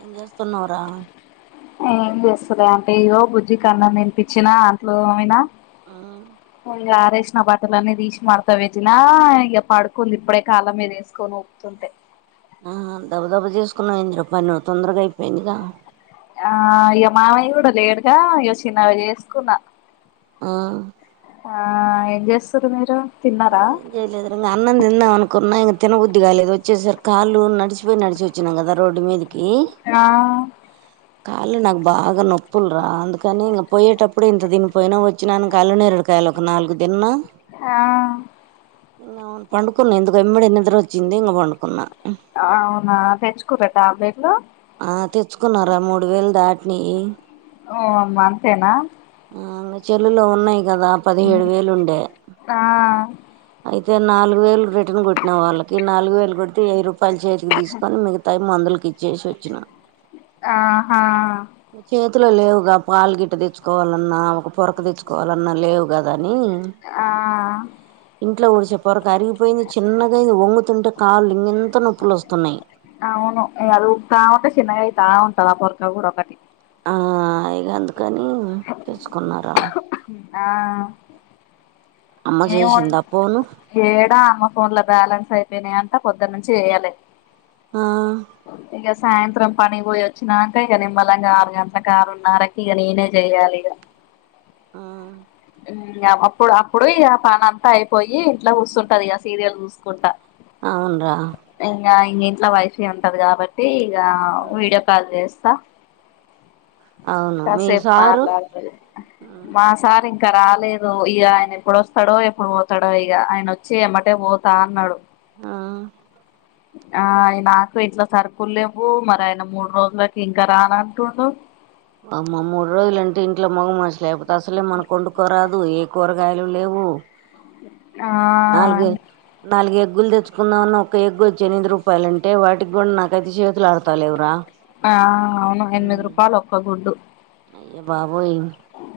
ఏం చేస్తున్నావురా ఏం చేస్తునా అంటే ఇగో బుజ్జికన్నం తినిపించినా అంట్లు తోమిన వంగారైస్ తీసిన బట్టల అన్నీ తీసిమాడతా పెట్టిన ఇగ పడుకుంది ఇప్పుడే కళ్ళమీద వేసుకొని ఊపుతుంటే ఆ దబ్బ దబ్బ చేసుకున్నావు ఏంది పను తొందరగా అయిపోయిందిగ ఆ ఇగ మావయ్య కుడా లేడ్గా ఇగ చిన్నగ చేసుకున్నా ఆ ఆ ఏంచేస్తూరు మీరు తిన్నారా జయలిద్ర అన్నం తిందాం అనుకున్నా తిన బుద్దిగాలేదు వచ్చేసారు కాళ్లు నడిచి పోయినడిచి వచ్చాం కదా రోడ్డు మీది ఆ కాళ్ళ నాకు బాగా నొప్పులురా అందుకని ఇంగ పోయేటప్పు ఇప్పుడు ఇంత తినిపోయినా వచ్చినాక అల్లునేరేడుకాయలు ఒక నాలుగు దిన్న ఆ ఇంగ అవును పండుకున్నా ఇందుకు వెమ్మడి నిద్ర వచ్చింది ఇంగ పండుకున్నా అవునా తెచుకురా ట్యాబ్లెట్లు ఆ తెచ్చుకున్నారా మూడు వేలు దాటి నీ ఓ అమ్మ అంతేనా చెల్లులో ఉన్నాయి కదా పదిహేడు వేలు ఉండే ఆ అయి అ నాలుగు వేలు రిటన్ కొట్టిన వాళ్ళకి నాలుగు వేలు కొడితే వెయ్యి రూప పంచాయితీకి తీసుకొని మిగతాయి మందులకి ఇచ్చేసి వచ్చిన ఆహా చేతిలో లేవుగా పాలు గిట్ట తెచ్చుకోవాలన్నా ఒక పొరకు తెచ్చుకోవాలన్నా లేవు కదా అని ఆ ఇట్లా ఊడిచే పరక అరిగిపోయింది చిన్నగ అయింది వంగుతుంటే కాళ్ళు ఇ అవును అది ఇంగ ఉడుతాఉంటే చిన్నగ అయితా ఉంటది పొరకా కూడా ఒకటి ఆ ఇగ అందుకని తెచ్చుకున్నారా ఆ అమ్మ ఏన్ చేసిందా ఫోను హేడా అమ్మ ఫోన్ల బ్యాలెన్స్ అయితేనే అన్ అ పొద్దున్న నుంచి వేయాలె ఆ ఇగ సాయంత్రం పని పోయి వచ్చినంక ఇగ నిమ్మలంగా ఆరు గంటల కారు న్నర్రకి ఇక నేనే చేయాలి ఇగ ఆ అప్పుడు అప్పుడు ఇయ పని అంతా అయిపోయి ఇంట్లో చూస్తుంటది ఇగ సీరియల్ చూసుకుంటా అవున్రా ఇంగ ఇంట్లో వైఫై ఉంటది కాబట్టి ఇగ వీడియో కాల్ చేస్తా అవును మీ కసేపు సారు మాట్లాడతది మాసారి ఇంక రాలేదు ఇగ ఆయన ఎప్పుడు వస్తాడో ఎప్పుడు పోతాడో ఇగ ఆయన వచ్చి ఎమ్మటే పోతా అన్నాడు ఆ ఆ నాకు ఇంట్లా సరుకులు లేవు మరి ఆయన మూడు రోజులకి ఇంకా రానంటుండు అమ్మ మూడు రోజులుంటే ఇంట్లో మగ మచ్చ లేకపోతే అసలే మన కొండుకోరాదు ఏ కూరగాయలు లేవు ఉ ఆ నాలుగు నాలుగు ముగ్గులు తెచ్చుకుందామన్న ఒక ఎగ్ వచ్చి ఎనిమిది రూపాయలుంటే వాటికి గూడా నాకైతే చేతులు ఆడతాలేవురా ఆ అవును ఎనిమిది ఉమ్ రూపాయలు ఒక్క గుడ్డు అయ్య బాబోయ్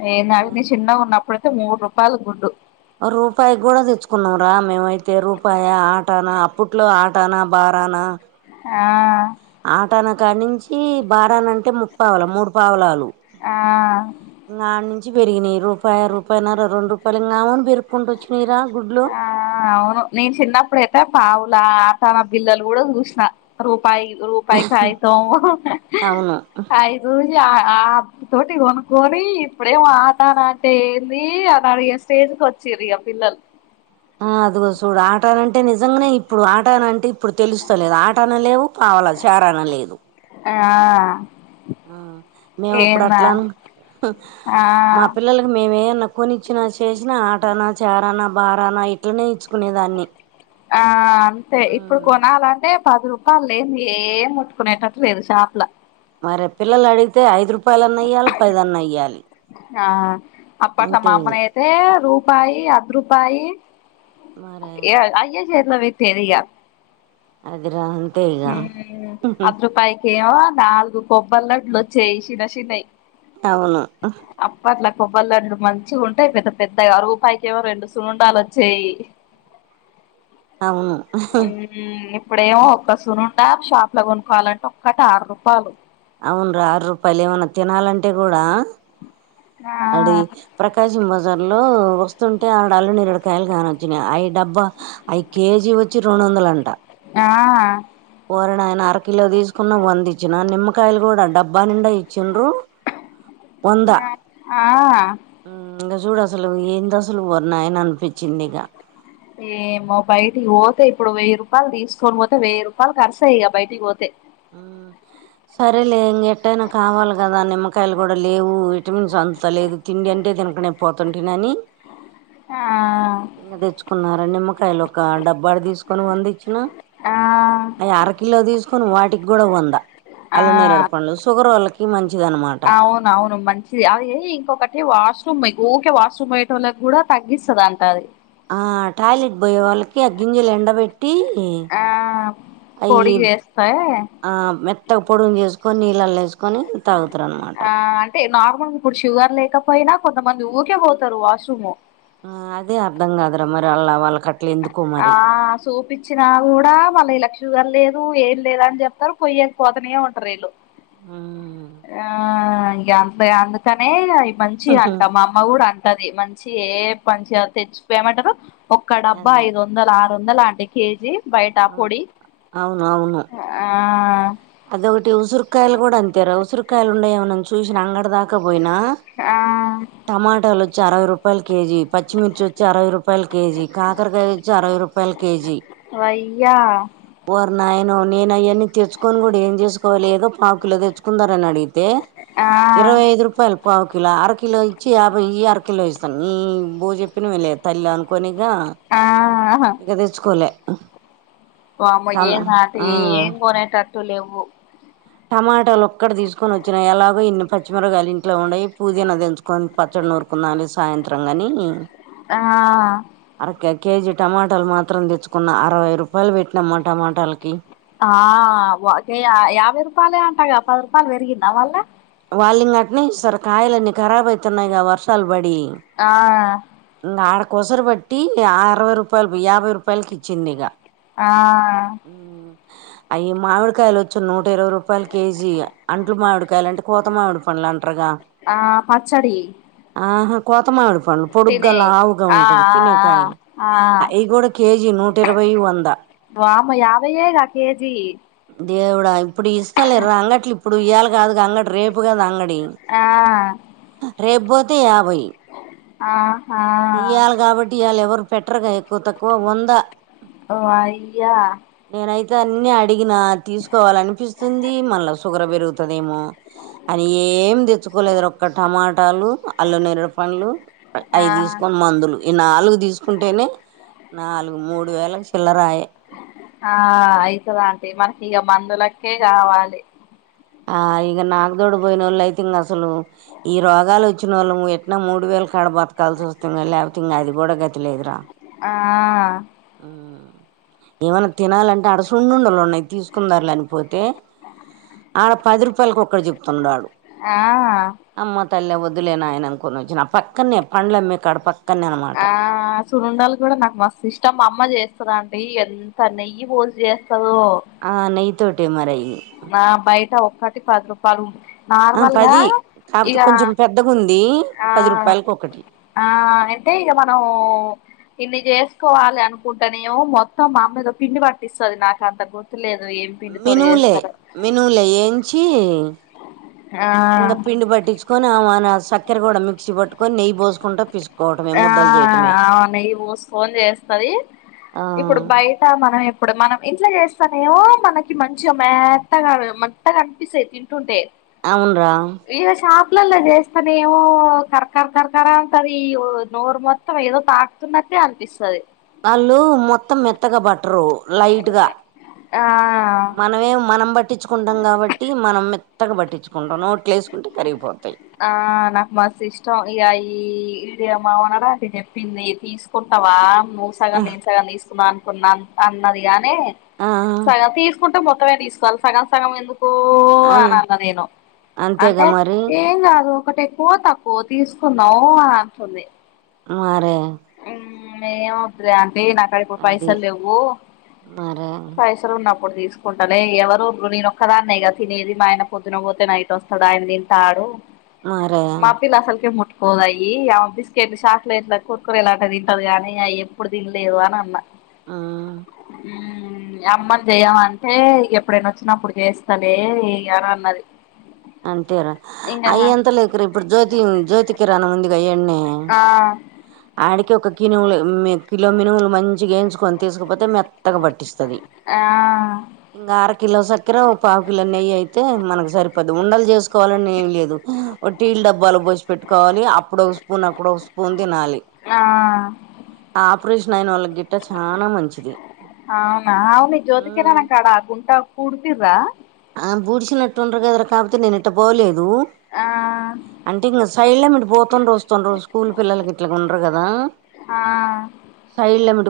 నఏ నావి న చిన్నగా ఉన్నప్పుడు అయితే మూడు రూపాయల గుడ్డు రూపాయి కూడా తెచ్చుకున్నాంరా మేమైతే రూపాయి ఆటనా అప్పట్లో ఆటనా బా పణ ఆ ఆటను కానుంచి బారనం ముప్పవలా మూడు పావలాలు ఆ ఇంగ అట్నీం పెరిగినయి రూపాయ రూపాయిన్నర రెండు రూపాయలు ఇంకామని పెరుపుకుంట వచ్చినయిరా ఆహ్ అవును నేను చిన్నప్పుడైతే ఆ పావు. ఆహ్ తన పిల్లలు కూడా చూసిన రుం. పాయ్ రూపాయ్ కాగితం అవును ఐదు. ఆహ్ అ తోటి కొనుక్కొని ఇప్పుడేం ఆటానా అంటే ఏంది అనే అడిగే స్టేజ్. వచ్చిండ్రు ఇగ పిల్లలు. ఆహ్ అదిగో చూడు ఆటనంటే నిజంగానే ఇప్పుడు ఆటన అంటే ఇప్పుడు తెలుస్తలేదు ఆటనలు లేవు. అవలా చారనా లేదు. ఆహ్. ఆహ్ మేము అప్పుడు అట్లాం ఆహ్ ఆ మా పిల్లలకి మేమే ఉన్నాం. కొనిచ్చిన చేసిన ఆటనా చరానా బారానా ఇట్లనే ఇచ్చుకునే దాన్ని. ఆహ్ అంతే ఇప్పుడు కొనాలంటే. పది రూపాయలు లేనిది ఏం ముట్టుకునేటట్టు లేదు షాపులా. మరే పిల్లలు అడిగితే ఐదు రూపా. ఆహ్ అప్పట్లో అంతే మా ఇగ అమ్మనైతే రూప్. రూపాయి అద్ రూపాయి మరే ఏ అయ్యే చేతిలో పెట్టేది ఇగ. అదిరాం. ఉమ్ అద్ రూపాయికేమో నాలుగు కొబ్బల్డ్లు వచ్చేయి చిన్నచిన్నవి. అవును. కొబ్బరి లడ్డులు మంచిగుంటాయి పెద్ద పెద్దగా రూపాయకేమో రెండు సున్నుండలు వచ్చేయి. అవును ఉమ్ ఇప్పుడేమో ఒక. ఉండాప్ షాప్ లో కొనుక్కోవాలంటే ఒక్కటి ఆరు రూపాయలు. అవునురా ఆరు రూపాయలు ఏమన్నా తినాలంటే కూడా. ఆ అది ప్రకాశం బజార్ లో వస్తుంటే ఆడ అల్ల నేరేడు పళ్ళు. కాయలు కాన వచ్చినయి ఐ డబ్బా ఐ కేజీ వచ్చి రెండు వందల అంట. ఆహ్. కోరిన ఆయన అర కిలో తీసుకున్న వంద ఇచ్చిన నిమ్మకాయలు కూడా డబ్బా నిండా. ఇచ్చిండ్రు వంద. ఆ ఇంకా చూడు అసలు ఏంది అసలు ఓరి నాయన అనిపించింది ఇక. ఏమో బయటికి పోతే ఇప్పుడు వెయ్యి రూపాయలు తీసుకొని పోతే వెయ్యి రూపాయిలు ఖర్చు ఇగ బయటికి పోతే. ఉమ్. సరేలే ఇంక ఎట్టయినా కావాలి కదా నిమ్మకాయలు కూడా లేవు విటమిన్స్ అందుతా లేదు తిండి అంటే. తినుకనే పోతుంటినని. ఆహ్. ఇంకా తెచ్చుకున్నారా నిమ్మకాయలు ఒక డబ్బాడు తీసుకొని వంద ఇచ్చినా. ఆ అవి అరకిలో తీసుకొని వాటికి కూడా వందా అల్ల నేరుడు పండ్లు షుగరోళ్ళకి. అవున అవును మంచిది అది ఇంకొకటి వాష్. ఉమ్ ఊకే వాష్రూమ్ పోయ్యేటోళ్ళుకు కూడా తగ్గిస్తుంది అంట అది. ఆహ్ టాయిలెట్ పోయే వాళ్ళకి ఆ గింజలు ఎండబెట్టి. ఆ పొడి వేస్తే. ఆహ్ మెత్తగా పొడున్ చేసుకొని నీళ్ళలు వేసుకొని తాగుతారు అనమాట. ఆ అంటే నార్మల్గా ఇప్పుడు షుగర్ లేకపోయినా కొంతమంది ఊకే పోతారు వాష్రూమ్. ఆహ్ అదే అర్థం కాదురా మరి అళ్లా వాళ్ళకట్టు. ఆహ్ చూపిచ్చినా కూడా మళ్ళి లక్ష్. షుగర్ లేదు ఏం లేదు అని చెప్తారు పోయ్యేదిపోతనే ఉంటారు వీళ్ళు. ఉమ్. ఆ ఇంకా అంత అందుకనే అవి మంచి అంటాం మా అమ్మ కూడా అన్ టది మంచి ఏ మంచిగా తెచ్చిపోయమంటారు ఒక్క డబ్బా అదే ఐదు వందలు ఆరు వందలా ఆంటీ కేజీ బయట పొడి ఆ అది ఒకటి ఉసురుకాయాల కూడా అంతేరా ఉసిరికాయలు ఉండ ఎమోనని చూసిన అంగడ దాకపోయినా ఆ టమాటాలు అరవై రూపాయలు కేజీ పచ్చిమిర్చి వచ్చి అరవై రూపాయలు కేజీ కాకరకాయ వచ్చి అరవై రూపాయలు కేజీ యా ఓరినయనో నేను అయన్ని తెచ్చుకొని కూడ ఎం చేసుకోవాలి ఏదో పాకు లో తెచ్చుకుందారు అని అడిగితే ఆ ఇరవై ఐదు రూపాయలు పావు కిలో అర కిలో ఇచ్చి యాభై ఈ అర కిలో ఇస్తాం ఈ బో చెప్పినవు లే తల్లి అనుకోని ఇగ ఆ ఇగ తెచ్చుకోలే వామ్మో టమా ఏం నాటు ఆ ఏం కొనేటట్టు లెవ్వు టమాటాలు ఒక్కడ తీసుకొని వచ్చినా ఎలాగో ఇన్ని పచ్చిమిరగాయలు ఇంట్లో ఉండయి పుదీనా తెంచుకొని పచ్చడి నూరుకుందాలి సాయంత్రం గని ఆ ఇంక కేజీ టమాటాలు మాత్రం తెచ్చుకున్న అరవై రూపాయలు పెట్టినామ్మా టమాటాలకి ఆ ఒకకే యాభై రూపాయలే అంటాగా పది రూపాయలు పెరిగింద మల్ల వాళ్ళింగ అట్నే ఇస్తారు కాయలున్ని కరాబ్ అయితున్నాయి వర్షాలు పడి ఆ కొసరుబట్టి అరవై రూపాయలు యాభై రూపాయలకి ఇచ్చింది ఇగ ఆ అయ్య మామిడికాయలు వచ్చు నూట ఇరవై రూపాయలు కేజీ అంట్లు మామిడికాయ కోత మామిడి పండ్లు అంటరు కదా ఆ పచ్చడి ఆహా ముత్త మామిడి పండ్లు పొడుగగా తినే లావుగా ఆ ఆ ఉంటాయి తినేకాయలు ఆ ఆ అవి కూడా కేజీ నూట ఇరవై వంద వామో యాభై ఎగ కేజీ దేవుడా ఇప్పుడు ఇస్తలే రా అంగట్లు ఇప్పుడు ఇయ్యాలి కాదు అంగడి రేపు కదా అంగడి ఆ రేపుపోతే యాభై ఆహా ఇయ్యాలి కాబట్టి ఇయళ ఎవరు ఎక్కువ తక్కువ వంద వయ్యా నేనయితే అన్ని అడిగినా తీసుకోవాల అనిపిస్తుంది మల్ల షుగర్ పెరుగుతదేమో అని ఏం తెచ్చుకోలేదురా ఒక్క టమాటాలు అల్లు నేరడు పండ్లు ఆ అయి తీసుకొని మందులు ఈ నాలుగు తీసుకుంటేనే నాలుగు మూడ్ ఆ అయితే రా మనకి ఇగ మందులకే కావాలి ఆ ఇగ నాగదోడు పోయినోళ్ళు అయితే ఇంగ అసలు ఈ రోగాలు వచ్చినోళ్ళము ఎట్నా మూడు వేలు కాడ బతకాల్సి వాస్తు లేకపోతే ఇంగ అది కూడా గతి లేదురా ఆ ఏమనా తినాలం ఆడ సున్నుండలు ఉన్నాయి తీసుకుందారు లనిపోతే ఆడ పది రూపాయలకుక్కడు చెప్తున్నాడు ఆ తల్ వద్దులేనాయన అనుకొని వచ్చిన ఆ పక్కనే పండ్లు అమ్మే కాడ పక్ ఆ సునుడాలు కూడా నాకు మస్తు ఇష్టం మా అమ్మ చేస్త చేస్తండి ఎంత నెయ్యి పోసి చేస్తాదో ఆ నెయ్యి తోటే మరై నా బయట ఒక్కటి పది రూపాయలు ఉ ఆ నార్మల్గా పది కాకపోతే ఇగా కొంచెం పెద్దగా ఉంది ఆ పది రూపాయలకి ఒకటి ఆ అయితే ఇక మనం ఇన్ని చేసుకోవాలి అనుకుంటేనేమో మొత్తం మా అమీద పిండి పట్టిస్తుంది నాకు అంత గుర్తులేదు ఏం పిండి తొడి చేస్త మినుములు అయి ఏంచి ఆ ఇంకా పిండి పట్టించుకొని ఆ మన సక్కెర కూడా మిక్సీ పట్టుకొని నెయ్యి పోసుకుంటా పిసు ఆ అవు నెయ్యి పోసుకుని చేస్తది ఆ ఇప్పుడు బయట మనం ఇప్పుడు మనం ఇంట్లో చేస్త నేమో మనకి మంచిగా మెత్తగా మత్తగా కనిపిస్తే తింటుంటే అవును రా వేరే షాప్ ఇట్లల్లో చేస్తానే ఏమో కర్కర్ కర్కరా అంటది ఈ నోరు మొత్తం ఏదో తాకుతున్న అనిపిస్తది వాళ్ళు మొత్తం మెత్తగా పాటి ర్రు లైట్ ఆ మనమే మనం బట్టి పట్టించుకుంటాం కాబట్టి మనం మెత్తగా పట్టించుకుంటాం నోట్లో వేసుకుంటే కరిగిపోతాయి ఆ నాకు మస్ ఇష్టం ఇగా ఇయి ఇ అమ్ అనడా అది చెప్పింది తీసుకుంటావా నువ్వు సగం నేను సగం తీసుకున్నా అన్నది గాని ఆ సగం తీసుకుంటే మొత్తమే తీసుకోవాలి సగం సగం ఎందుకు అను అని అన్న నేను అంటే ఏం కాదు ఒకటి ఎక్కువ తక్కువ తీసుకున్నావు అని అంటుంది మరే ఏమవుతుంది అంటీ నాకుడ ఇప్పుడు అది పైసలు లేవు మరే ఇప్పుడు తీసుకుంటనే ఎవరు ఇప్పుడు ఒక్కదానే గా తినేది మా ఆయన పొద్దున పోతే నైట్ వస్తంది ఆయన దీని తాడు మరే మాపిల్ అస్సలాకే పోదయి అమ బిస్కెట్లు చాక్లెట్ల కుర్కురు ఇలా తింటదు గానీ అవి ఎప్పుడు తినలేదు అని అన్నా ఆ అప్పాలు చెయమంటే ఎప్పుడైనా వచ్చినా అప్పుడు చేస్తలే అని అన్నది అంటేరా ఇంగ అయ ఎంత లే ఇక్కర ఇప్పుడు జ్యోతి జ్యోతికిిరాణం ఉందిగా ఇనెయ్ ఆ అడికి ఒక కినువులు కిలో మనువులు మంచిగా యించుకొని తీసుకపోతే మ మెత్తగా పట్టిస్తది ఆ ఇంకా అర కిలో సక్కెర ఒక పావు కిలో నెయ్యి అయితే మనకు సరిపో ఉండలు చేసుకోవాలని ఏం లేదు టీలు డబ్బాలు పో పెట్టుకోవాలి అప్పుడో స్పూన్ అప్పుడో స్పూన్ తినాలి ఆ ఆపరేషన్ అయినా వాళ్లకి తింటే చాల మంచిది అవునా అవును జ్యోతి కిరాణం కాడ గుంట పూడ్తిర్రా ఆ బడిన నటుండ అద కాపుత నినుట్ట పోలేదు ఆ అంటే ఇంకా సైడ్ల మట్పో పోతురు వస్తుర్రు జు స్కూల్ పిల్లకి ఇట్లా ఉండరు కదా ఆ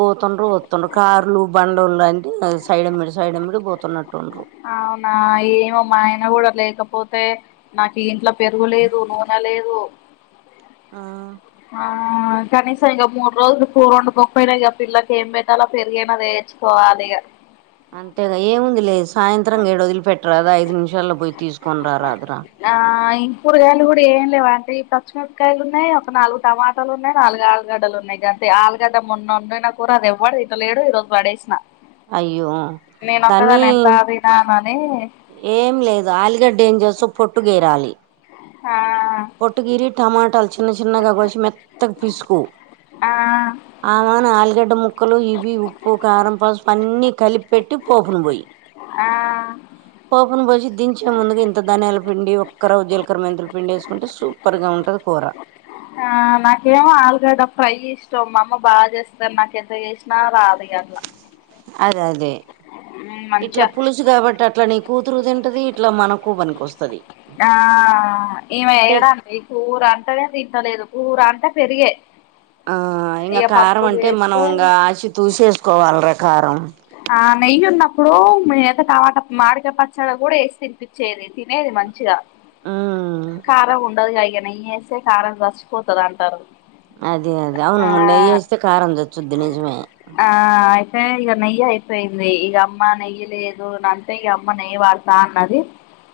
పోతుండ్ర వస్తుండ కార్లు బండ్లు అంటే సైడ మీడి సైడమిడి పోతున్నట్టుండుర్రు అవునా ఏమో మా ఆయన కూడా లేకపోతే నాకు ఇంట్లో పెరుగులేదు నూనె లేదు అ ఆ ఆ కనీసం ఇంక మూడు రోజులు కూర్ ఉండకోకపోయినా ఇక పిల్లలకు ఏం పెట్టలో పెరిగనదే తెచ్చుకోవాలి ఇగా అంతేగా ఏముంది లేదు సాయంత్రం ఏడు వదిలి పెట్టరాదా ఐదు నిమిషాల్లో పోయి తీసుకొని రారా ఆ కూరగాయలు కూడా ఏం లేవా అంటే ఈ పచ్చిమిరపకాయలు ఉన్నాయి ఒక నాలుగు టమాటాలు ఉన్నాయి నాలుగు ఆలుగడ్డలు ఉన్నాయి కాగానీ అల్లుకాడ కూర మొన్నొన్నయి కూర అది ఎవ్వడు ఇట్ లేడు ఈ రోజు పడేసిన అయ్యో దాన్ని నేనొక్కదాని ఎంత తిన్నా అన్ని ఏం లేదు అల్లుగాడా ఏం జెస్తావ్ పొట్టు గేరాలి ఆ పోటీగిరి టమాట చిన్న చిన్నగా కోచ్చి మెత్తకు పిసుకో ఆ ఆమాను ఆలుగడ్డ ము ముక్కలు ఇవి ఉప్పు కారం పసుపు అన్నీ కలిపిపెట్టి పోపును పోయి ఆ పోపున్ పోసిన దింజేముందు ముందుగా ఇంత ధాన్యాల పిండి ఒక్క రవ జీలకర్ర మెంతులు పిండి వేసుకుంటే సూపర్ గా ఉంటుంది కూర ఆ నాకేమో ఆలుగడ్డ ఫ్రై ఇష్టమ్ మా అమ్మ బాగా చేస్తారు నాకు ఎంత చేసినా రాదు గంల అదే అదే ఇట్లా పులుసు కాబట్టి అట్లా నీకు కూతురు తింటుది ఇట్లా మనకు పనికి వస్తది ఆ ఈమె అంటే ఏడండి కూర అంటేనే తింటలేదు కూర అంటే పెరిగే ఆ ఇంకా ఇక కారం పప్పు అంటే మనం చేస్తే ఇంకా ఆచి తూసేసుకోవాలరా కారం ఆ నెయ్యి ఉన్నప్పుడు మేమైతే టమాట మాడిక పచ్చడి కూడా వేసి తినిపించేది తినేది మంచిగా ఉమ్ కారం ఉండదుగా ఇక నెయ్య వేస్తే కారం చచ్చిపోతుంది అంటారు అదే అదే ఆ అవును నెయ్యి వేస్తే కారం చచ్చిద్ది నిజమే ఆ అయితే ఇక నెయ్యి అయిపోయింది ఇక అమ్మ నెయ్యి లేదు అని అంటే ఇక అమ్మ నెయ్యి వాడతా అన్నది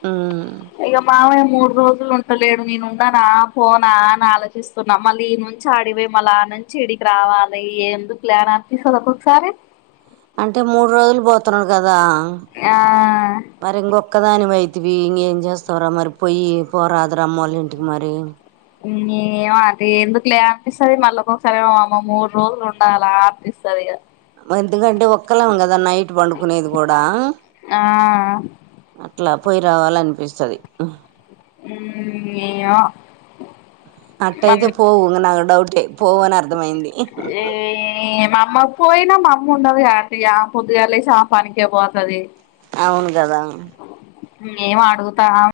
ఉమ్ ఇక మావయ్య మూడు రోజులు ఉంటలేడు నేను ఉన్నానా పోనా అని ఆలోచిస్తున్నా మళ్ళీ ఈ నుంచి ఆడిపోయి మళ్ళీ ఆ నుంచి ఏడకి రావాలి ఎందుకులే అనిపిస్తది ఒక్కొక్కసారి అంటే మూడు రోజులు పోతున్నాడు కదా ఆ మరీ ఒక్కదానివైతివి చేస్తావారా మరి పొయ్యి పోరాద అమ్మోలు ఇంటికి మరి ఏమ అదే ఎందుకు లే అనిపిస్తుది మళ్ళీ ఒకొసారి ఏమో అమ్మ మూడు రోజులు ఉండల అనిపిస్తది ఎందుకంటే ఒక్కళం కదా నైట్ పండుకునేది కూడా ఆ అట్లా పోయి రావాల అనిపిస్తది ఉమ్ ఏమో అట్టయితే పోవు ఇంగ నాకు డౌటే పోవు అని అర్థమైంది ఏ మమా పోయినా మా అమ్మ ఉండది అ పొద్దుగాలేసి ఆ పనికి పోతుది అవును కదా ఏం అడుగుతా